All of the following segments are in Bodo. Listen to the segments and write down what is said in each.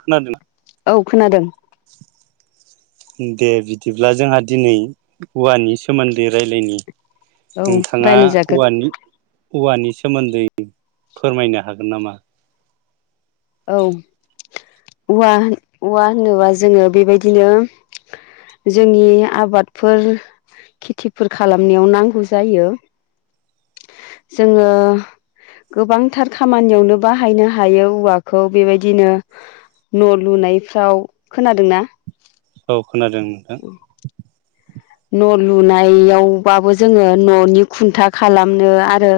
खोनादोना? औ खोनादों। दे बिदिब्ला जोंहा दिनै औवानि सोमोन्दै राय लायनि। औ रायलायजागोन। औवानि सोमोन्दै फोरमायनो हागोन नामा? औ औवा औवा होनोबा जोङो बेबायदिनो जोंनि आबादफोर खेथिफोर खालामनायाव नांगौ जायो जोङो गोबांथार खामानियावनो बाहायनो हायो औवा खौ बेबायदिनो न' लुनायफ्राव, खोनादोंना? औ खोनादों नोंथां। न' लुनायावबाबो जोङो न'नि खुन्था खालामनो आरो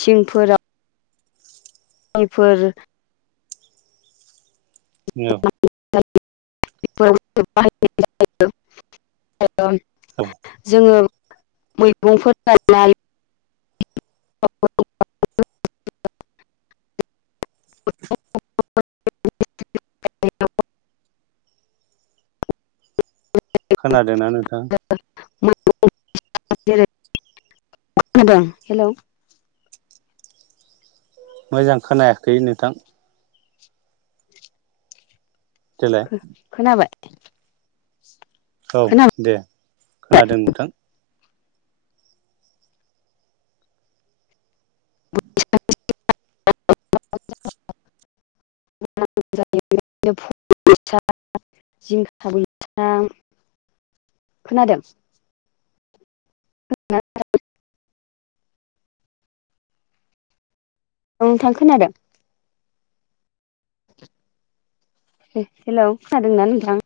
थिंफोरा [unintelligible] फोर औ [unintelligible] [unintelligible] जोङो मैगंफोर गायनाय [unintelligible] [unintelligible] खोनादोंना नोंथां? [unintelligible] खोनादों हेलौ! मोजां खोनायाखै नोंथां। देलाय खो-खोनाबाय? औ खोनाबाय दे खोनादों नोंथां। [unintelligible] खोनादों? [unintelligible] नोंथां खोनादों? हे-हेलौ खोनादोंना नोंथां?